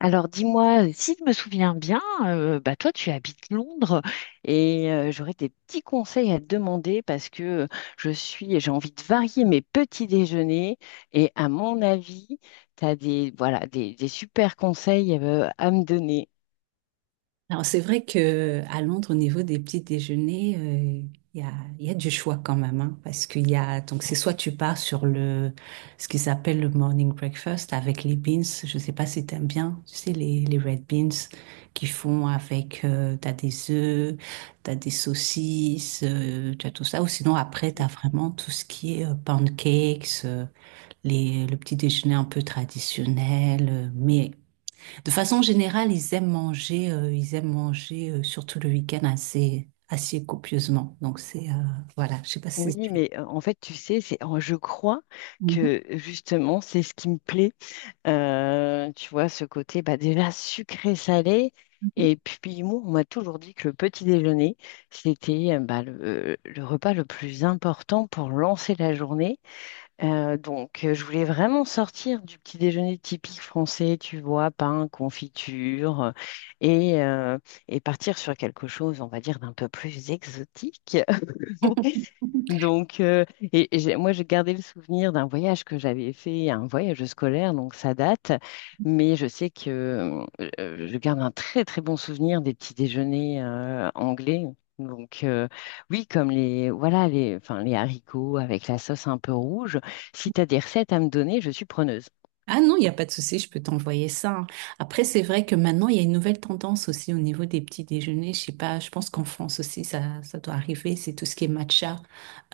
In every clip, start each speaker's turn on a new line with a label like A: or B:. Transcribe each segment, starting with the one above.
A: Alors dis-moi, si je me souviens bien, bah toi tu habites Londres et j'aurais des petits conseils à te demander parce que j'ai envie de varier mes petits déjeuners et à mon avis, tu as des, voilà, des super conseils à me donner.
B: Alors, c'est vrai que à Londres, au niveau des petits déjeuners, il y a, il y a du choix quand même, hein, parce qu'il y a, donc c'est soit tu pars sur le, ce qu'ils appellent le morning breakfast avec les beans, je sais pas si t'aimes bien, tu sais, les red beans qu'ils font avec, t'as des œufs, t'as des saucisses, t'as tout ça, ou sinon après t'as vraiment tout ce qui est pancakes, les, le petit déjeuner un peu traditionnel, mais de façon générale, ils aiment manger surtout le week-end assez copieusement. Donc c'est voilà, je sais pas si
A: Oui,
B: c'est.
A: mais en fait, tu sais, c'est, je crois
B: Mhm.
A: que justement, c'est ce qui me plaît. Tu vois, ce côté bah, déjà sucré-salé. Et puis, moi, on m'a toujours dit que le petit déjeuner, c'était bah, le repas le plus important pour lancer la journée. Je voulais vraiment sortir du petit déjeuner typique français, tu vois, pain, confiture, et, euh, et partir sur quelque chose, on va dire, d'un peu plus exotique. Moi, j'ai gardé le souvenir d'un voyage que j'avais fait, un voyage scolaire, donc ça date. Mais je sais que je garde un très, très bon souvenir des petits déjeuners anglais. Donc, euh, oui, comme voilà, enfin, les haricots avec la sauce un peu rouge. Si tu as des recettes à me donner, je suis preneuse.
B: Ah non, il n'y a pas de souci, je peux t'envoyer ça, hein. Après, c'est vrai que maintenant, il y a une nouvelle tendance aussi au niveau des petits déjeuners. Je sais pas, je pense qu'en France aussi, ça doit arriver. C'est tout ce qui est matcha,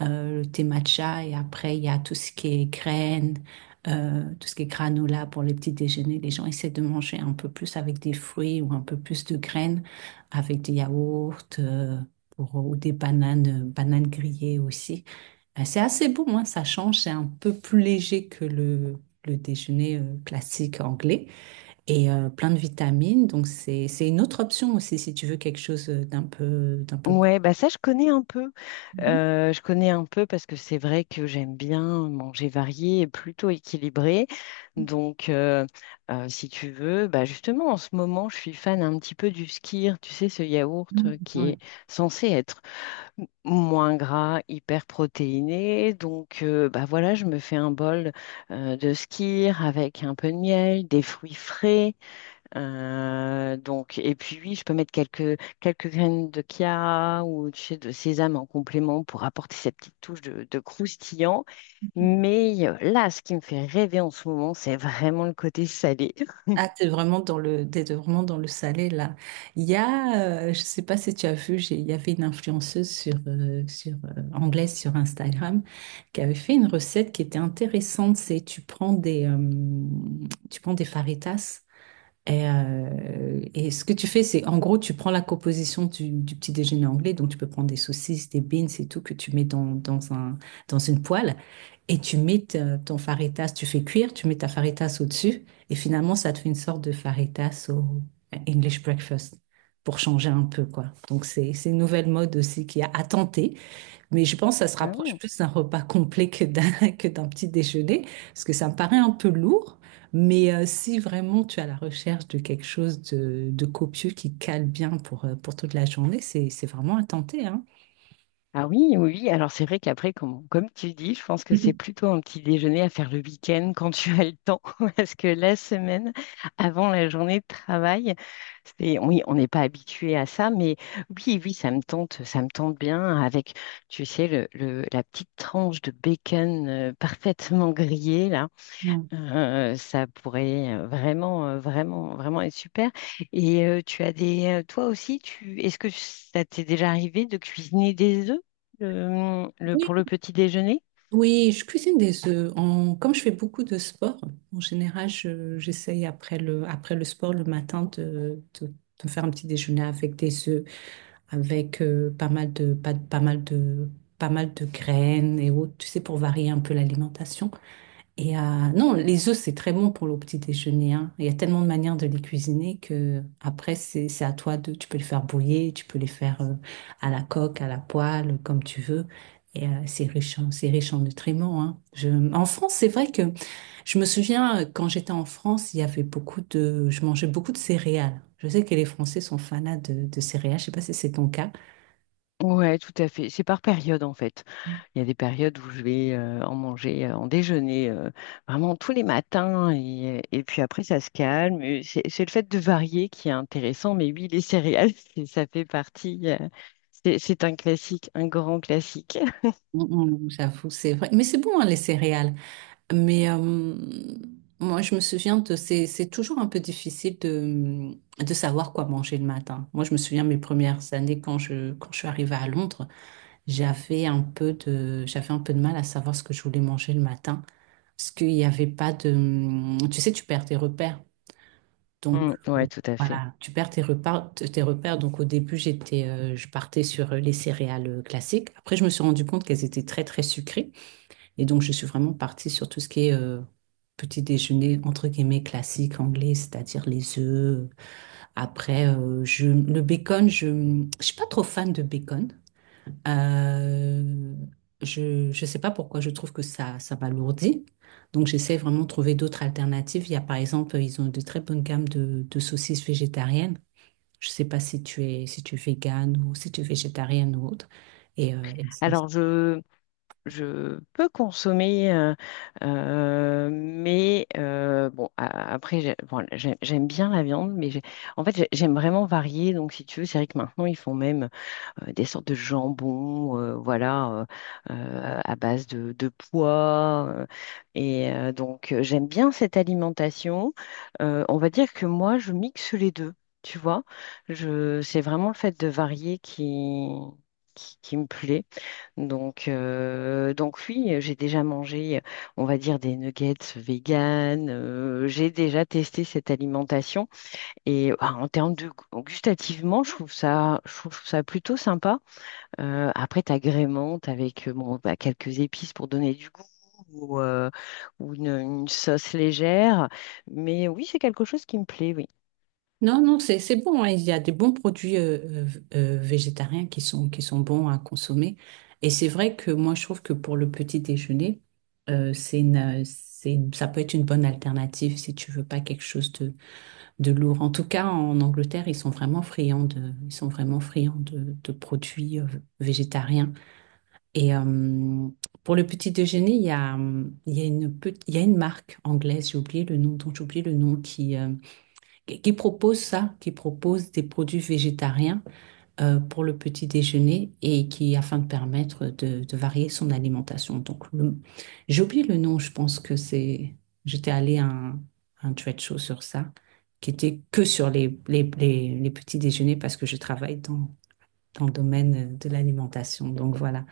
B: le thé matcha, et après, il y a tout ce qui est graines, tout ce qui est granola pour les petits déjeuners. Les gens essaient de manger un peu plus avec des fruits ou un peu plus de graines, avec des yaourts, pour, ou des bananes, bananes grillées aussi. C'est assez bon, hein, ça change, c'est un peu plus léger que le déjeuner classique anglais et plein de vitamines. Donc c'est une autre option aussi si tu veux quelque chose d'un peu d'un peu.
A: Ouais, bah ça je connais un peu.
B: Mhm.
A: Je connais un peu parce que c'est vrai que j'aime bien manger varié et plutôt équilibré. Donc, euh, Si tu veux, bah justement en ce moment je suis fan un petit peu du skyr. Tu sais ce yaourt qui
B: Ouais.
A: est censé être moins gras, hyper protéiné. Bah voilà, je me fais un bol de skyr avec un peu de miel, des fruits frais. Et puis oui, je peux mettre quelques, quelques graines de chia ou tu sais, de sésame en complément pour apporter cette petite touche de croustillant. Mais là, ce qui me fait rêver en ce moment, c'est vraiment le côté salé.
B: Ah, t'es vraiment dans le, t'es vraiment dans le salé là. Il y a, je sais pas si tu as vu, il y avait une influenceuse sur anglaise sur Instagram qui avait fait une recette qui était intéressante. C'est tu prends des faritas. Et ce que tu fais, c'est en gros, tu prends la composition du petit déjeuner anglais, donc tu peux prendre des saucisses, des beans et tout que tu mets dans, dans un, dans une poêle et tu mets ton faritas, tu fais cuire, tu mets ta faritas au-dessus et finalement, ça te fait une sorte de faritas au English breakfast pour changer un peu, quoi. Donc, c'est une nouvelle mode aussi qui a à tenter, mais je pense que ça se
A: Ah
B: rapproche
A: ouais.
B: plus d'un repas complet que d'un que d'un petit déjeuner, parce que ça me paraît un peu lourd. Mais si vraiment tu as la recherche de quelque chose de copieux qui cale bien pour toute la journée, c'est vraiment à tenter, hein.
A: Ah oui, oui, oui. Alors c'est vrai qu'après, comme tu dis, je pense que c'est plutôt un petit déjeuner à faire le week-end quand tu as le temps, parce que la semaine, avant la journée de travail, c'est, oui, on n'est pas habitué à ça, mais oui, oui, ça me tente bien avec, tu sais, la petite tranche de bacon parfaitement grillée, là.
B: Mhm. Mm.
A: Ça pourrait vraiment être super. Et tu as des, toi aussi, est-ce que ça t'est déjà arrivé de cuisiner des œufs
B: Oui,
A: pour le petit déjeuner?
B: oui, je cuisine des œufs. En- comme je fais beaucoup de sport, en général, j'essaye après le sport le matin de me faire un petit déjeuner avec des œufs, avec pas mal de, pas, pas mal de, pas mal de graines et autres, tu sais, pour varier un peu l'alimentation. Et non, les œufs, c'est très bon pour le petit déjeuner, hein. Il y a tellement de manières de les cuisiner que après, c'est à toi de, tu peux les faire bouillir, tu peux les faire à la coque, à la poêle, comme tu veux. Et c'est riche en nutriments, hein. Je, en France, c'est vrai que je me souviens, quand j'étais en France, il y avait beaucoup de… Je mangeais beaucoup de céréales. Je sais que les Français sont fanas de céréales. Je sais pas si c'est ton cas.
A: Ouais, tout à fait. C'est par période en fait.
B: Mm.
A: Il y a des périodes où je vais en manger en déjeuner vraiment tous les matins et puis après ça se calme. Et c'est le fait de varier qui est intéressant, mais oui, les céréales, ça fait partie. C'est un classique, un grand classique.
B: J'avoue, c'est vrai. Mais c'est bon, hein, les céréales. Mais moi, je me souviens de… c'est toujours un peu difficile de savoir quoi manger le matin. Moi, je me souviens mes premières années quand je suis arrivée à Londres, j'avais un peu de, j'avais un peu de mal à savoir ce que je voulais manger le matin. Parce qu'il n'y avait pas de… Tu sais, tu perds tes repères. Donc,
A: Mm, ouais, tout à fait.
B: voilà, tu perds tes repères. Tes repères. Donc, au début, je partais sur les céréales classiques. Après, je me suis rendu compte qu'elles étaient très, très sucrées. Et donc, je suis vraiment partie sur tout ce qui est petit déjeuner, entre guillemets, classique anglais, c'est-à-dire les œufs. Après, le bacon, je ne suis pas trop fan de bacon. Euh, je ne sais pas pourquoi, je trouve que ça m'alourdit. Donc, j'essaie vraiment de trouver d'autres alternatives. Il y a, par exemple, ils ont de très bonnes gammes de saucisses végétariennes. Je ne sais pas si tu es, si tu es végane ou si tu es végétarienne ou autre. Et c'est-
A: Alors, je peux consommer, mais bon, a- après, j'ai- bon, j'ai- j'aime bien la viande, j'aime vraiment varier. Donc, si tu veux, c'est vrai que maintenant, ils font même. Des sortes de jambons, voilà, à base de pois. J'aime bien cette alimentation. On va dire que moi, je mixe les deux, tu vois. C'est vraiment le fait de varier qui me plaît. Donc oui, j'ai déjà mangé, on va dire, des nuggets vegan. J'ai déjà testé cette alimentation. Et ah, en termes de gustativement, je trouve ça plutôt sympa. Après, tu agrémentes avec bon, bah, quelques épices pour donner du goût ou, euh, ou une sauce légère. Mais oui, c'est quelque chose qui me plaît, oui.
B: Non, non, c'est bon, hein. Il y a des bons produits euh, végétariens qui sont bons à consommer. Et c'est vrai que moi, je trouve que pour le petit déjeuner, c'est une, ça peut être une bonne alternative si tu veux pas quelque chose de lourd. En tout cas, en Angleterre, ils sont vraiment friands de produits végétariens. Et pour le petit déjeuner, il y a il y a une marque anglaise. J'ai oublié le nom, dont j'ai oublié le nom qui propose ça, qui propose des produits végétariens pour le petit déjeuner et qui afin de permettre de varier son alimentation. J'ai oublié le nom, je pense que c'est j'étais allée à un trade show sur ça, qui était que sur les, les petits déjeuners parce que je travaille dans, dans le domaine de l'alimentation. Donc voilà.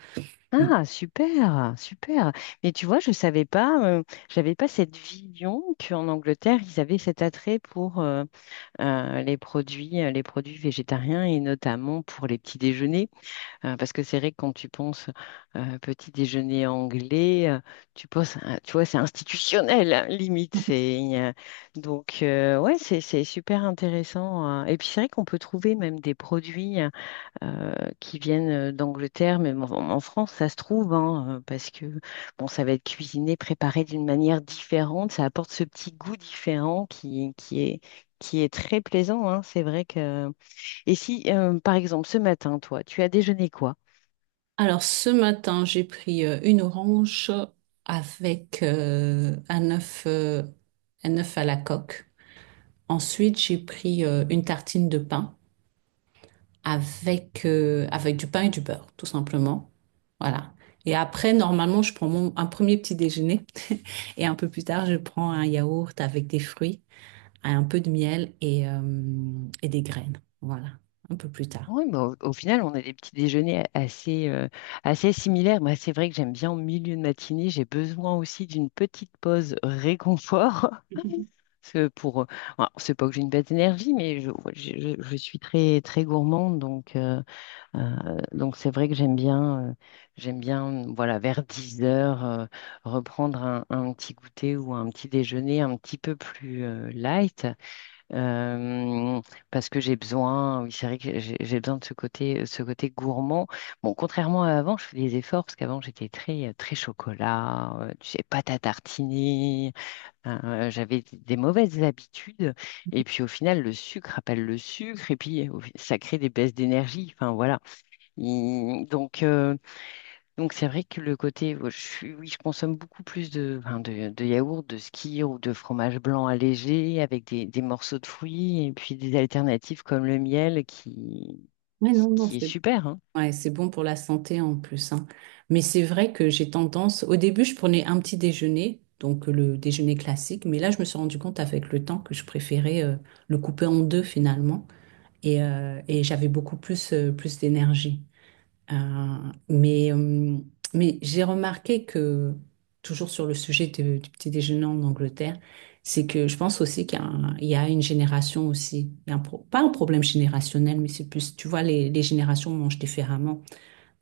B: Mm.
A: Ah, super, super. Mais tu vois, je savais pas, j'avais pas cette vision qu'en Angleterre, ils avaient cet attrait pour les produits végétariens et notamment pour les petits déjeuners. Parce que c'est vrai que quand tu penses petit déjeuner anglais, tu penses, tu vois, c'est institutionnel, hein, limite. Ouais, c'est super intéressant, hein. Et puis, c'est vrai qu'on peut trouver même des produits euh, qui viennent d'Angleterre, même en, en France, ça se trouve, hein, parce que, bon, ça va être cuisiné, préparé d'une manière différente. Ça apporte ce petit goût différent qui est très plaisant, hein. C'est vrai que... Et si, par exemple, ce matin, toi, tu as déjeuné quoi?
B: Alors ce matin, j'ai pris une orange avec un œuf à la coque. Ensuite, j'ai pris une tartine de pain avec, avec du pain et du beurre, tout simplement. Voilà. Et après, normalement, je prends un premier petit déjeuner et un peu plus tard, je prends un yaourt avec des fruits, un peu de miel et des graines. Voilà, un peu plus tard.
A: Oui, mais au final, on a des petits déjeuners assez, assez similaires. Moi, c'est vrai que j'aime bien au milieu de matinée, j'ai besoin aussi d'une petite pause réconfort. Parce que pour, alors, c'est pas que j'ai une baisse d'énergie, mais je, ouais, je suis très, très gourmande. Donc c'est vrai que j'aime bien, voilà, vers 10 heures, reprendre un petit goûter ou un petit déjeuner un petit peu plus, light, euh, parce que j'ai besoin, oui, c'est vrai que j'ai besoin de ce côté gourmand. Bon, contrairement à avant, je fais des efforts parce qu'avant j'étais très, très chocolat, tu sais, pâte à tartiner, j'avais des mauvaises habitudes. Et puis au final, le sucre appelle le sucre et puis ça crée des baisses d'énergie. Enfin voilà. Il- donc, euh, donc c'est vrai que le côté, oh, oui, je consomme beaucoup plus de, enfin, de yaourt, de skyr ou de fromage blanc allégé avec des morceaux de fruits et puis des alternatives comme le miel
B: Mais non, non,
A: qui est
B: c'est
A: super, hein.
B: Ouais, c'est bon pour la santé en plus, hein. Mais c'est vrai que j'ai tendance, au début, je prenais un petit déjeuner, donc le déjeuner classique, mais là, je me suis rendu compte avec le temps que je préférais le couper en deux finalement, et j'avais beaucoup plus, plus d'énergie. Euh, mais euh, mais j'ai remarqué que, toujours sur le sujet du petit déjeuner en Angleterre, c'est que je pense aussi qu'il y a, un- il y a une génération aussi, il y a pas un problème générationnel, mais c'est plus, tu vois, les générations mangent différemment.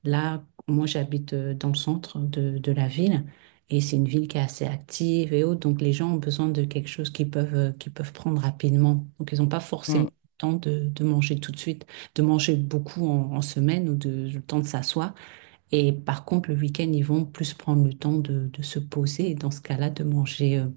B: Là, moi, j'habite dans le centre de la ville et c'est une ville qui est assez active et autres. Donc, les gens ont besoin de quelque chose qu'ils peuvent prendre rapidement. Donc, ils n'ont pas forcément
A: Mm.
B: le temps de manger tout de suite, de manger beaucoup en, en semaine ou de, le temps de s'asseoir. Et par contre, le week-end, ils vont plus prendre le temps de se poser et dans ce cas-là, de manger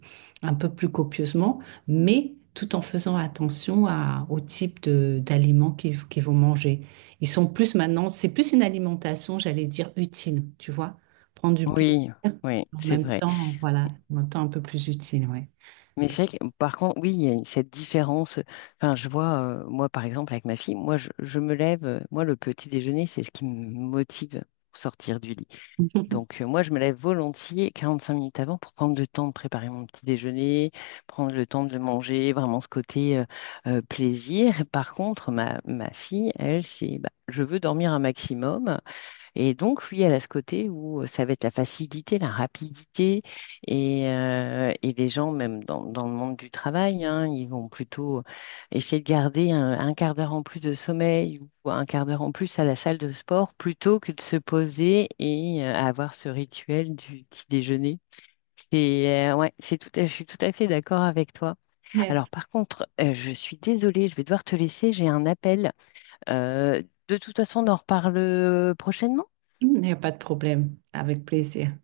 B: un peu plus copieusement, mais tout en faisant attention au type de, d'aliments qu'ils, qu'ils vont manger. Ils sont plus maintenant, c'est plus une alimentation, j'allais dire, utile, tu vois, prendre du plaisir
A: Oui, oui,
B: en
A: c'est
B: même
A: vrai.
B: temps, voilà, en même temps un peu plus utile, ouais.
A: Mais c'est vrai que par contre, oui, il y a cette différence. Enfin, je vois, moi par exemple avec ma fille, je me lève, moi le petit déjeuner, c'est ce qui me motive pour sortir du lit. Moi, je me lève volontiers 45 minutes avant pour prendre le temps de préparer mon petit déjeuner, prendre le temps de le manger, vraiment ce côté plaisir. Par contre, ma fille, elle, c'est bah, je veux dormir un maximum. Et donc, oui, elle a ce côté où ça va être la facilité, la rapidité, et les gens, même dans, dans le monde du travail, hein, ils vont plutôt essayer de garder un quart d'heure en plus de sommeil ou un quart d'heure en plus à la salle de sport plutôt que de se poser et avoir ce rituel du petit déjeuner. Ouais, je suis tout à fait d'accord avec toi.
B: Mais
A: Alors, par contre, je suis désolée, je vais devoir te laisser, j'ai un appel. Euh, de toute façon, on en reparle prochainement.
B: Il n'y a pas de problème, avec plaisir.